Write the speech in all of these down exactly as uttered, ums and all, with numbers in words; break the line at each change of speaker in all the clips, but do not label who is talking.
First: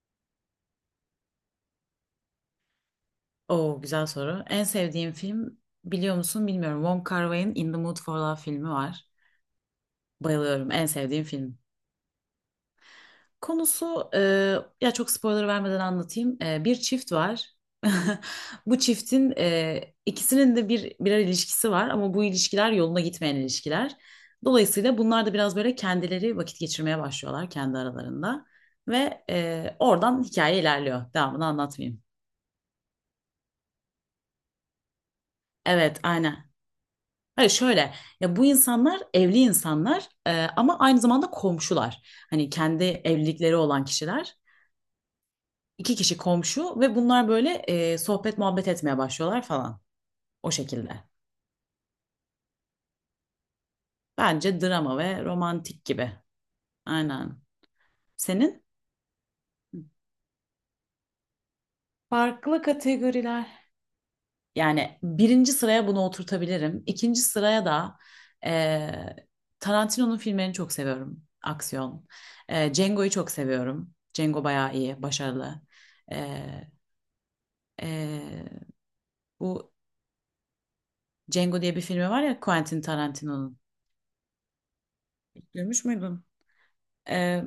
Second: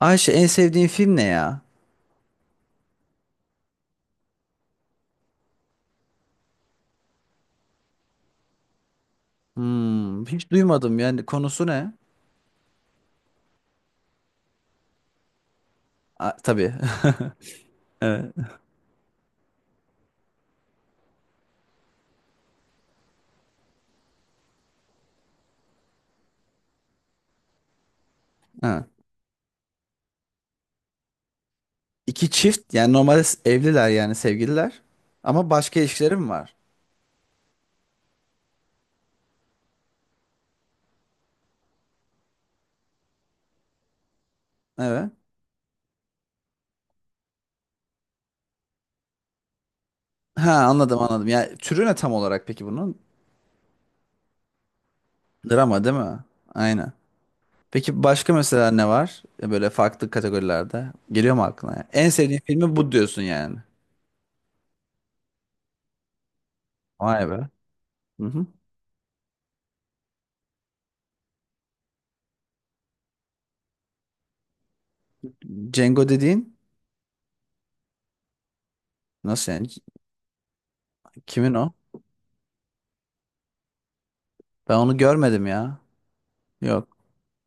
Ayşe, en sevdiğin film ne ya?
Oo, güzel soru. En sevdiğim film biliyor musun bilmiyorum. Wong Kar-wai'nin In the Mood for Love filmi var.
Hmm, hiç
Bayılıyorum. En
duymadım,
sevdiğim
yani
film.
konusu ne?
Konusu e, ya çok spoiler vermeden
A,
anlatayım. E,
tabii.
bir çift var.
Evet.
Bu çiftin e, ikisinin de bir birer ilişkisi var, ama bu ilişkiler yoluna gitmeyen ilişkiler. Dolayısıyla bunlar da biraz böyle kendileri vakit geçirmeye başlıyorlar kendi aralarında
Ha.
ve e, oradan hikaye ilerliyor. Devamını anlatmayayım.
İki çift, yani normalde s- evliler, yani sevgililer ama başka
Evet,
ilişkileri mi
aynen.
var?
Hayır, şöyle, ya bu insanlar evli insanlar, e, ama aynı zamanda komşular. Hani kendi evlilikleri olan kişiler.
Evet.
İki kişi komşu ve bunlar böyle e, sohbet muhabbet etmeye başlıyorlar falan, o
Ha, anladım
şekilde.
anladım. Yani türü ne tam olarak peki bunun?
Bence drama ve
Drama
romantik
değil
gibi.
mi? Aynen.
Aynen.
Peki başka
Senin?
mesela ne var? E, Böyle farklı kategorilerde. Geliyor mu aklına ya? En sevdiğin
Farklı
filmi bu diyorsun yani.
kategoriler. Yani birinci sıraya bunu oturtabilirim. İkinci
Vay be.
sıraya da
Hı hı.
e, Tarantino'nun filmlerini çok seviyorum. Aksiyon. E, Django'yu çok seviyorum. Django bayağı iyi, başarılı.
Django dediğin
E, e,
nasıl yani?
bu
Kimin
Django
o?
diye bir filmi var ya, Quentin Tarantino'nun.
Ben onu görmedim ya.
Görmüş müydün?
Yok.
E,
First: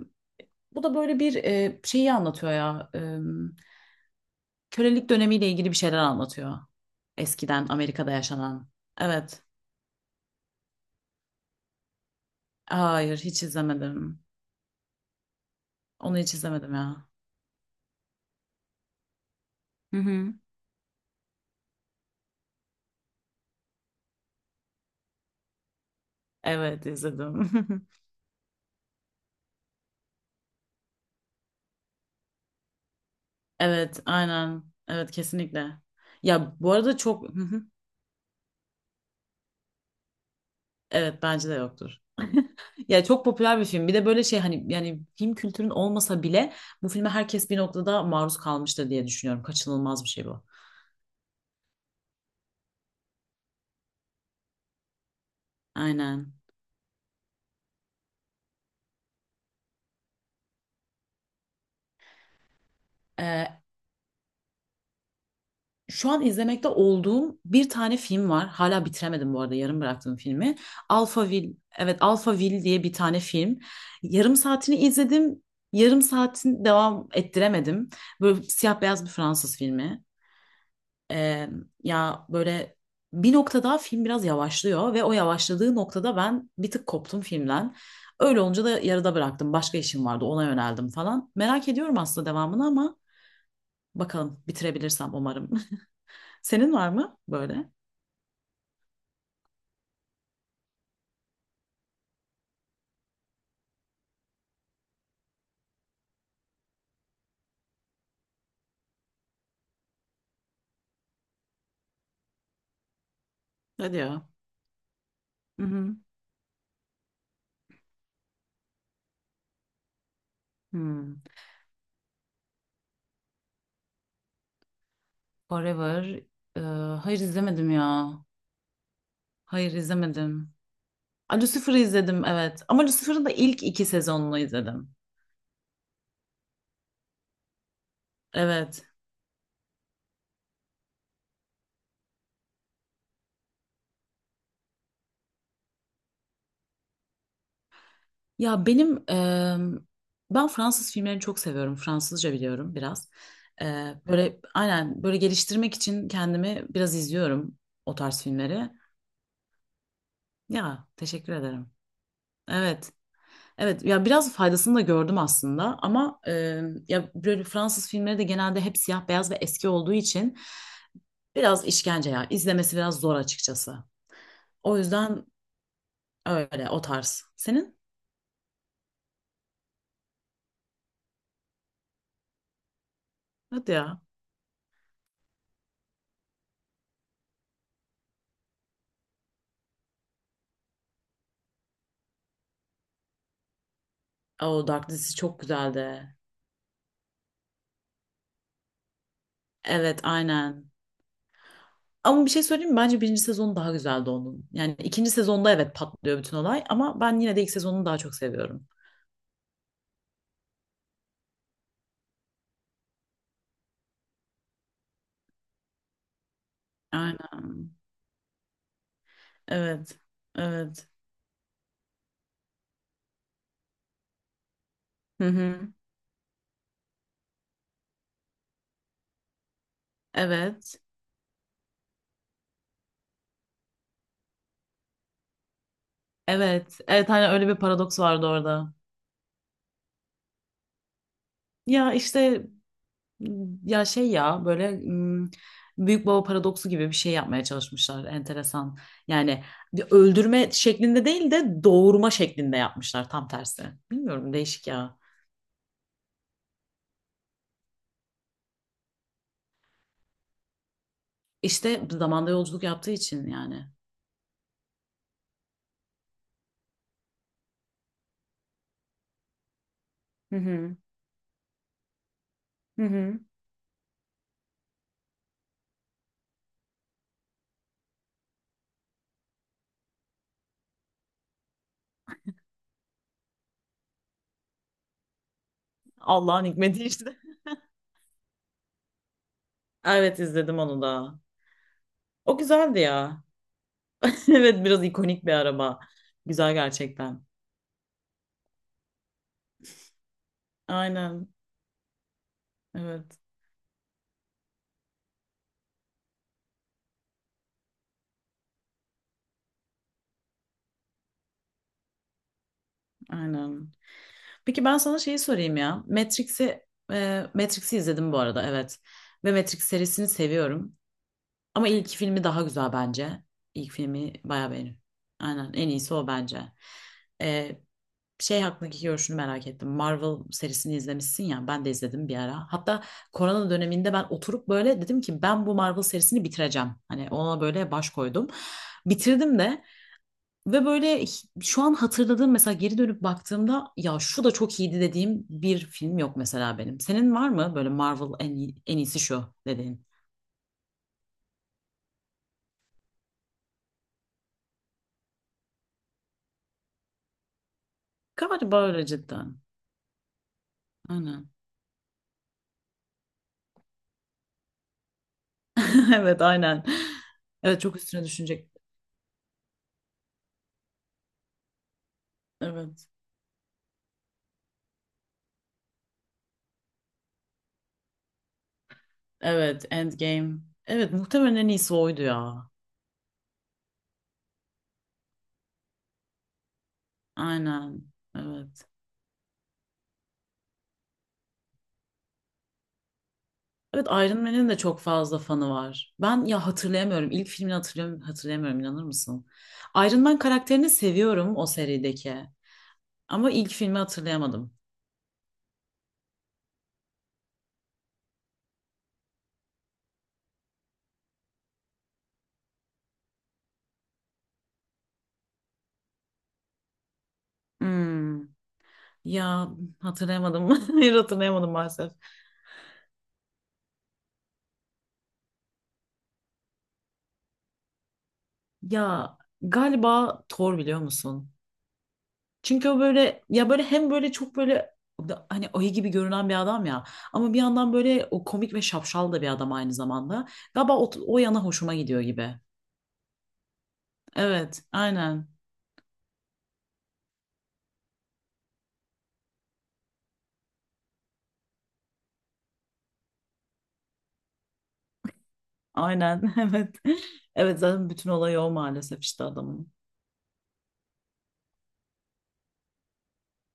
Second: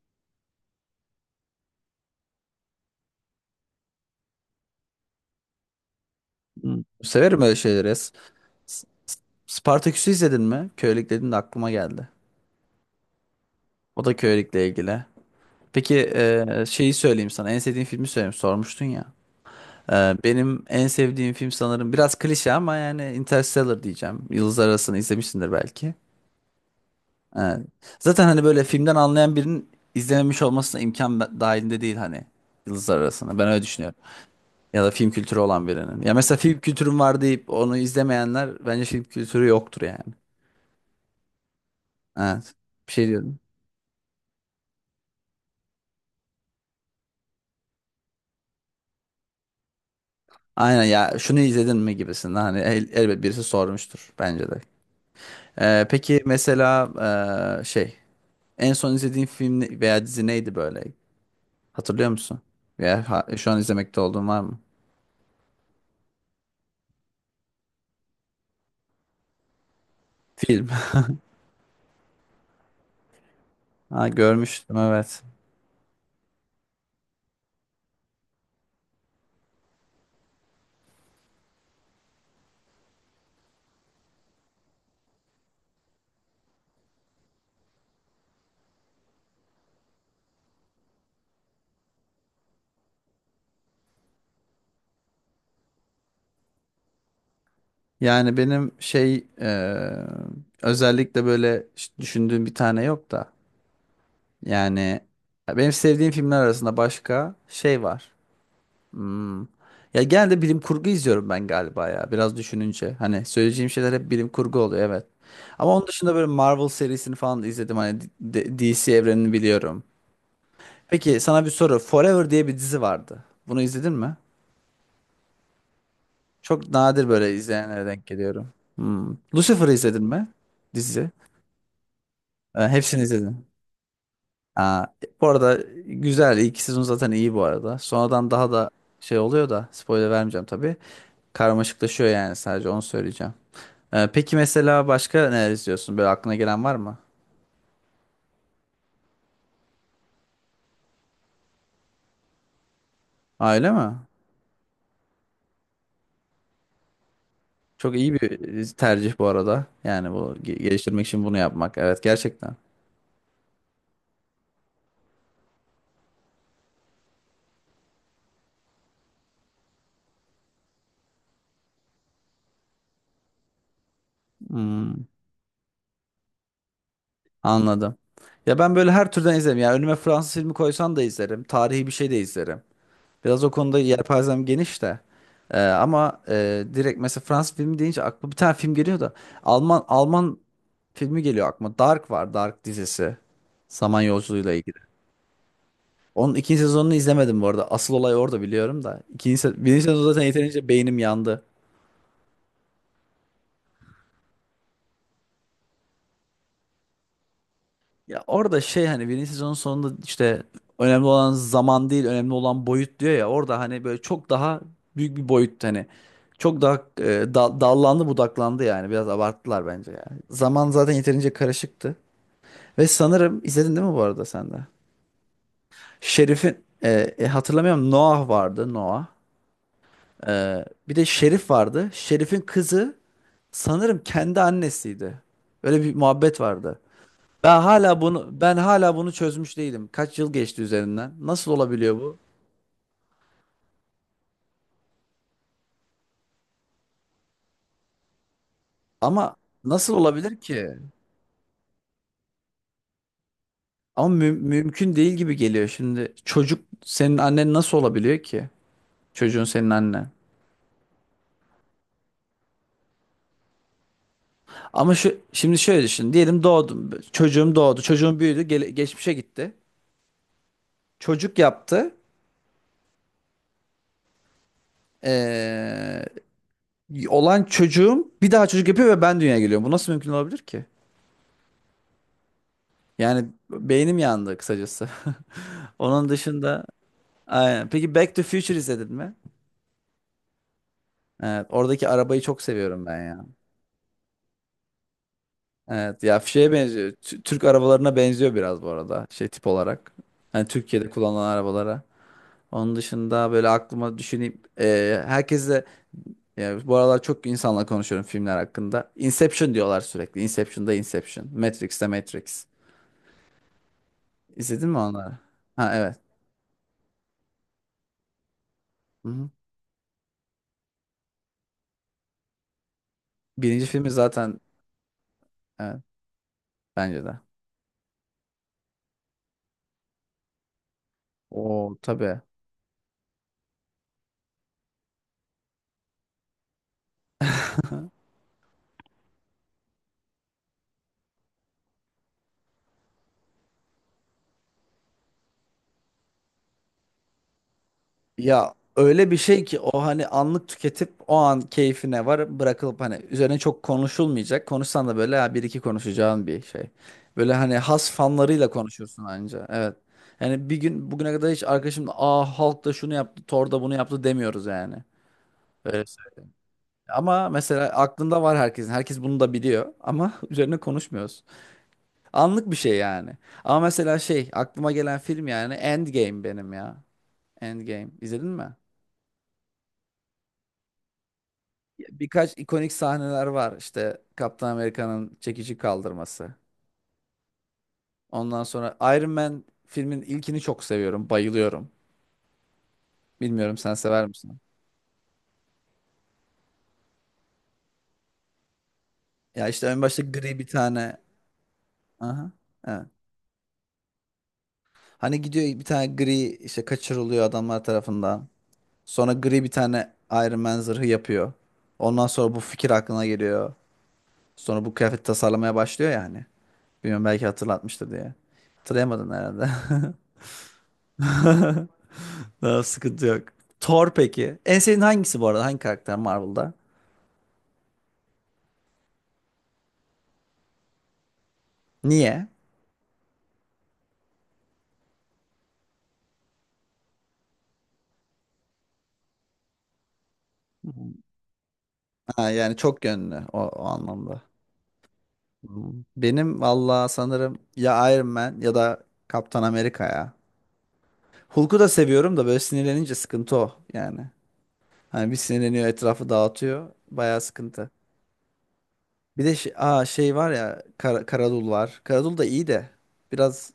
Bu da böyle bir e, şeyi anlatıyor ya. E, kölelik dönemiyle ilgili bir şeyler anlatıyor.
Hı. Severim öyle
Eskiden
şeyleri ya. S-
Amerika'da yaşanan.
S-
Evet.
Spartaküs'ü izledin mi? Kölelik dedin de aklıma geldi.
Hayır, hiç
O da
izlemedim.
kölelikle ilgili. Peki,
Onu hiç
e,
izlemedim
şeyi
ya.
söyleyeyim sana. En sevdiğin filmi söyleyeyim. Sormuştun ya. E,
Hı hı.
benim en sevdiğim film, sanırım biraz klişe ama, yani Interstellar diyeceğim. Yıldızlar Arası'nı izlemişsindir belki.
Evet izledim.
E, Zaten hani böyle filmden anlayan birinin izlememiş olmasına imkan be- dahilinde değil hani. Yıldızlar Arası'nı. Ben öyle düşünüyorum.
Evet aynen.
Ya da film
Evet
kültürü olan
kesinlikle.
birinin. Ya mesela
Ya
film
bu arada
kültürüm var
çok. Hı
deyip
hı.
onu izlemeyenler bence film kültürü yoktur yani.
Evet bence de yoktur.
Evet. Bir
Ya
şey
çok
diyordum.
popüler bir film. Bir de böyle şey, hani yani film kültürün olmasa bile bu filme herkes bir noktada maruz kalmıştır diye düşünüyorum. Kaçınılmaz bir şey bu.
Aynen, ya şunu izledin mi gibisinden hani el- elbet birisi sormuştur bence de. Ee, peki
Aynen.
mesela ee, şey en son izlediğin film ne- veya dizi neydi böyle? Hatırlıyor musun? Veya ha- şu an
Ee,
izlemekte olduğun var mı?
şu an izlemekte olduğum bir tane film var. Hala bitiremedim bu arada yarım bıraktığım filmi.
Film.
Alphaville. Evet, Alphaville diye bir tane film.
Ha,
Yarım
görmüştüm,
saatini
evet.
izledim. Yarım saatin devam ettiremedim. Böyle siyah beyaz bir Fransız filmi. Ee, ya böyle bir noktada film biraz yavaşlıyor ve o yavaşladığı noktada ben bir tık koptum filmden. Öyle olunca da yarıda bıraktım. Başka işim vardı, ona yöneldim falan. Merak ediyorum aslında devamını ama bakalım, bitirebilirsem umarım. Senin var mı böyle?
Yani benim şey, ee, özellikle böyle ş- düşündüğüm bir tane yok da, yani benim sevdiğim filmler arasında başka şey var. Hmm. Ya genelde bilim kurgu izliyorum ben galiba ya. Biraz düşününce. Hani söyleyeceğim şeyler
Hadi
hep
ya.
bilim kurgu oluyor, evet.
Hı
Ama onun
hı.
dışında böyle Marvel serisini falan da izledim. Hani D- D- DC evrenini biliyorum.
Hmm.
Peki sana bir soru. Forever diye bir dizi vardı. Bunu izledin mi?
Forever. Ee,
Çok nadir
hayır
böyle
izlemedim
izleyenlere denk
ya.
geliyorum. Hmm. Lucifer'ı
Hayır
izledin mi?
izlemedim.
Dizi.
A, Lucifer'ı izledim, evet.
Ee,
Ama
hepsini
Lucifer'ın da
izledim.
ilk iki sezonunu
Aa,
izledim.
bu arada güzel. İlk sezon zaten iyi bu arada. Sonradan daha da
Evet.
şey oluyor da spoiler vermeyeceğim tabii. Karmaşıklaşıyor, yani sadece onu söyleyeceğim. Ee, peki mesela başka neler izliyorsun? Böyle aklına gelen var mı?
Ya benim em, ben Fransız filmlerini çok seviyorum. Fransızca biliyorum biraz.
Ha, öyle
Ee,
mi?
böyle aynen böyle geliştirmek için kendimi biraz izliyorum
Çok
o
iyi
tarz
bir
filmleri.
tercih bu arada. Yani bu ge-
Ya
geliştirmek için
teşekkür
bunu
ederim.
yapmak. Evet, gerçekten.
Evet. Evet ya, biraz faydasını da gördüm aslında, ama e, ya böyle Fransız filmleri de genelde hep siyah beyaz ve eski olduğu için biraz işkence ya, izlemesi biraz zor açıkçası. O
Hmm,
yüzden öyle o tarz. Senin?
anladım. Ya ben böyle her türden izlerim. Ya önüme Fransız filmi koysan da izlerim. Tarihi bir şey de izlerim. Biraz o
Hadi
konuda
ya.
yelpazem geniş de. Ee, ama e, direkt mesela Fransız filmi deyince aklıma bir tane film geliyor da Alman Alman filmi geliyor aklıma. Dark var. Dark dizisi. Zaman yolculuğuyla
O
ilgili.
Dark dizisi çok güzeldi.
Onun ikinci sezonunu izlemedim bu arada. Asıl olay orada, biliyorum da. İkinci se birinci
Evet
sezon zaten yeterince
aynen.
beynim yandı.
Ama bir şey söyleyeyim mi? Bence birinci sezonu daha güzeldi onun. Yani ikinci sezonda evet patlıyor bütün olay, ama ben yine de ilk sezonunu daha çok
Ya orada
seviyorum.
şey, hani birinci sezonun sonunda işte önemli olan zaman değil, önemli olan boyut diyor ya. Orada hani böyle çok daha büyük bir boyut hani. Çok daha e, da-
Aynen.
dallandı budaklandı yani. Biraz abarttılar bence
Evet.
ya. Zaman
Evet.
zaten yeterince karışıktı. Ve sanırım izledin değil mi bu arada sen de?
Hı hı.
Şerif'in, e, e, hatırlamıyorum, Noah vardı, Noah. E,
Evet.
bir de Şerif vardı. Şerif'in kızı, sanırım kendi annesiydi. Öyle bir muhabbet
Evet,
vardı.
evet, hani öyle bir
Ben
paradoks
hala
vardı
bunu ben
orada.
hala bunu çözmüş değilim. Kaç yıl geçti üzerinden? Nasıl
Ya
olabiliyor bu?
işte, ya şey, ya böyle m, büyük baba paradoksu gibi bir şey yapmaya çalışmışlar, enteresan.
Ama
Yani bir
nasıl olabilir
öldürme
ki?
şeklinde değil de doğurma şeklinde yapmışlar, tam tersi.
Ama mü-
Bilmiyorum, değişik
mümkün
ya.
değil gibi geliyor şimdi. Çocuk senin annen nasıl olabiliyor ki? Çocuğun senin annen.
İşte zamanda yolculuk yaptığı için yani.
Ama şu, şimdi şöyle düşün. Diyelim doğdum. Çocuğum doğdu. Çocuğum büyüdü. gele- geçmişe gitti.
Hı hı.
Çocuk yaptı.
Hı hı.
Ee, olan çocuğum bir daha çocuk yapıyor ve ben dünyaya geliyorum. Bu nasıl mümkün olabilir ki? Yani beynim yandı kısacası. Onun
Allah'ın
dışında
hikmeti işte.
aynen. Peki Back to Future izledin mi?
Evet izledim onu da.
Evet, oradaki arabayı
O
çok
güzeldi
seviyorum ben
ya.
ya.
Evet, biraz ikonik bir araba.
Evet ya, şeye
Güzel
benziyor. Tü-
gerçekten.
Türk arabalarına benziyor biraz bu arada, şey tip olarak. Hani Türkiye'de kullanılan
Aynen.
arabalara. Onun
Evet.
dışında böyle aklıma düşüneyim. Ee, herkese, ya bu aralar çok insanla konuşuyorum filmler hakkında. Inception diyorlar sürekli. Inception'da Inception. Matrix'te Matrix.
Aynen. Peki
İzledin mi
ben sana
onları?
şeyi sorayım
Ha,
ya.
evet.
Matrix'i e, Matrix'i izledim bu arada, evet.
Hı hı.
Ve Matrix serisini seviyorum. Ama ilk filmi daha güzel bence.
Birinci
İlk
filmi
filmi
zaten,
bayağı beğeniyorum. Aynen, en
evet,
iyisi o bence.
bence de.
E, şey hakkındaki görüşünü merak ettim. Marvel serisini izlemişsin ya, ben de
O
izledim bir
tabii.
ara. Hatta korona döneminde ben oturup böyle dedim ki ben bu Marvel serisini bitireceğim. Hani ona böyle baş koydum. Bitirdim de ve böyle h- şu an hatırladığım mesela, geri dönüp baktığımda ya şu da çok iyiydi dediğim bir film yok mesela benim. Senin var mı böyle Marvel en
Ya
iyi- en iyisi
öyle bir
şu
şey ki o,
dediğin?
hani anlık tüketip o an keyfine var bırakılıp hani üzerine çok konuşulmayacak. Konuşsan da böyle ha, bir iki konuşacağın bir şey. Böyle hani has fanlarıyla
Galiba öyle
konuşursun
cidden.
anca. Evet. Yani bir gün bugüne
Aynen.
kadar hiç arkadaşımla aa Hulk da şunu yaptı, Thor da bunu yaptı demiyoruz yani. Öyle
Evet
söyleyeyim.
aynen.
Ama
Evet,
mesela
çok üstüne
aklında var
düşünecek.
herkesin. Herkes bunu da biliyor ama üzerine konuşmuyoruz. Anlık bir şey
Evet.
yani. Ama mesela şey aklıma gelen film, yani Endgame benim ya. Endgame. İzledin mi?
Evet, Endgame. Evet, muhtemelen en iyisi
Ya,
oydu
birkaç
ya.
ikonik sahneler var. İşte Kaptan Amerika'nın çekici kaldırması.
Aynen.
Ondan
Evet.
sonra Iron Man filmin ilkini çok seviyorum. Bayılıyorum. Bilmiyorum, sen
Evet,
sever
Iron
misin?
Man'in de çok fazla fanı var. Ben ya hatırlayamıyorum. İlk filmini hatırlıyorum, hatırlayamıyorum, inanır mısın?
Ya işte en
Iron
başta
Man
gri bir
karakterini
tane.
seviyorum o serideki.
Aha. Evet.
Ama ilk filmi hatırlayamadım.
Hani gidiyor bir tane gri, işte kaçırılıyor adamlar tarafından. Sonra gri bir tane Iron Man zırhı yapıyor. Ondan sonra bu fikir aklına geliyor. Sonra bu kıyafet tasarlamaya başlıyor yani. Bilmiyorum, belki hatırlatmıştır diye.
Hmm.
Hatırlayamadın
Ya
herhalde.
hatırlayamadım. Hayır hatırlayamadım maalesef.
Daha sıkıntı yok. Thor peki. En sevdiğin hangisi bu arada? Hangi karakter Marvel'da?
Ya galiba Thor, biliyor musun?
Niye?
Çünkü o böyle, ya böyle hem böyle çok böyle da- hani ayı gibi görünen bir adam ya, ama bir yandan böyle o komik ve şapşal da bir adam aynı zamanda. Galiba o, o yana hoşuma gidiyor
Ha,
gibi.
yani çok yönlü o, o anlamda.
Evet, aynen.
Hmm. Benim valla sanırım ya Iron Man ya da Kaptan Amerika ya. Hulk'u da seviyorum da böyle sinirlenince sıkıntı o yani. Hani bir sinirleniyor, etrafı
Aynen,
dağıtıyor.
evet.
Bayağı
Evet,
sıkıntı.
zaten bütün olayı o, maalesef işte
Bir de şey,
adamın.
aa, şey var ya, Kar Karadul var. Karadul da iyi de biraz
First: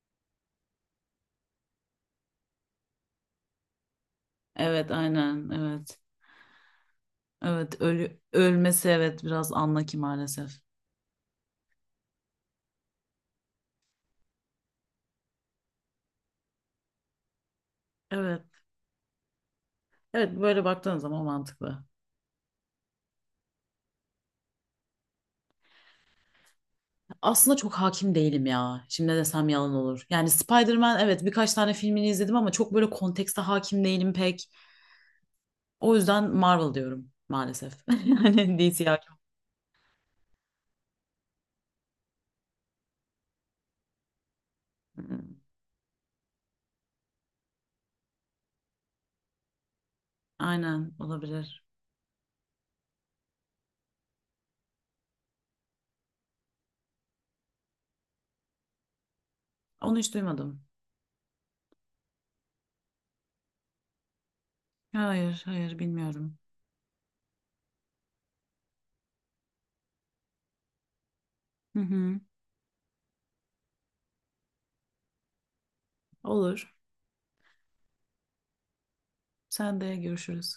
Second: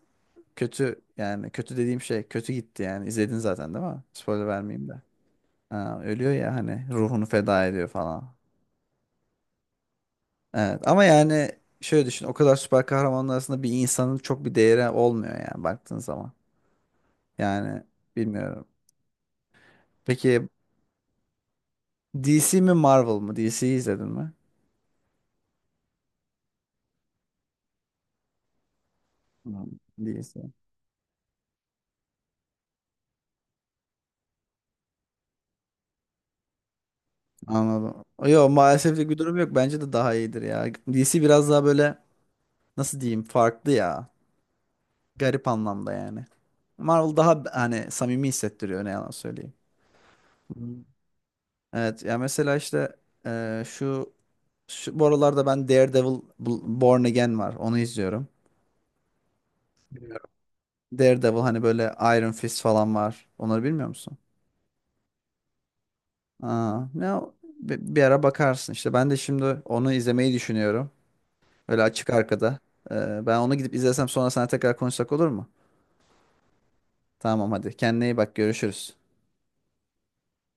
kötü, yani kötü dediğim şey kötü gitti yani. İzledin zaten değil mi? Spoiler vermeyeyim
Evet,
de.
aynen, evet.
Ha, ölüyor ya hani, ruhunu feda
Evet,
ediyor
ölü,
falan.
ölmesi evet biraz anla ki maalesef.
Evet ama yani şöyle düşün, o kadar süper kahramanlar arasında bir insanın çok bir değeri olmuyor yani baktığın zaman. Yani
Evet.
bilmiyorum.
Evet,
Peki
böyle baktığın zaman mantıklı.
D C mi Marvel mı? D C'yi izledin mi?
Aslında çok hakim değilim ya. Şimdi ne desem yalan
Hmm,
olur. Yani
D C.
Spider-Man, evet birkaç tane filmini izledim ama çok böyle kontekste hakim değilim pek. O yüzden Marvel diyorum maalesef.
Anladım. Yok,
Yani D C
maalesef
hakim.
bir durum yok. Bence de daha iyidir ya. D C biraz daha böyle, nasıl diyeyim, farklı ya.
Hmm.
Garip anlamda yani. Marvel daha hani samimi hissettiriyor, ne yalan söyleyeyim. Hmm.
Aynen, olabilir.
Evet ya, mesela işte e, şu Şu, bu aralarda ben Daredevil B- Born Again var. Onu izliyorum.
Onu hiç
Bilmiyorum.
duymadım.
Daredevil hani böyle Iron Fist falan var. Onları bilmiyor musun?
Hayır hayır, bilmiyorum.
Aa, ne o- bi- bir, ara bakarsın işte. Ben de şimdi onu izlemeyi düşünüyorum.
Hı
Öyle açık
hı.
arkada. Ee, ben onu gidip izlesem sonra sana tekrar konuşsak olur mu?
Olur.
Tamam hadi. Kendine iyi bak. Görüşürüz.
Sen de görüşürüz.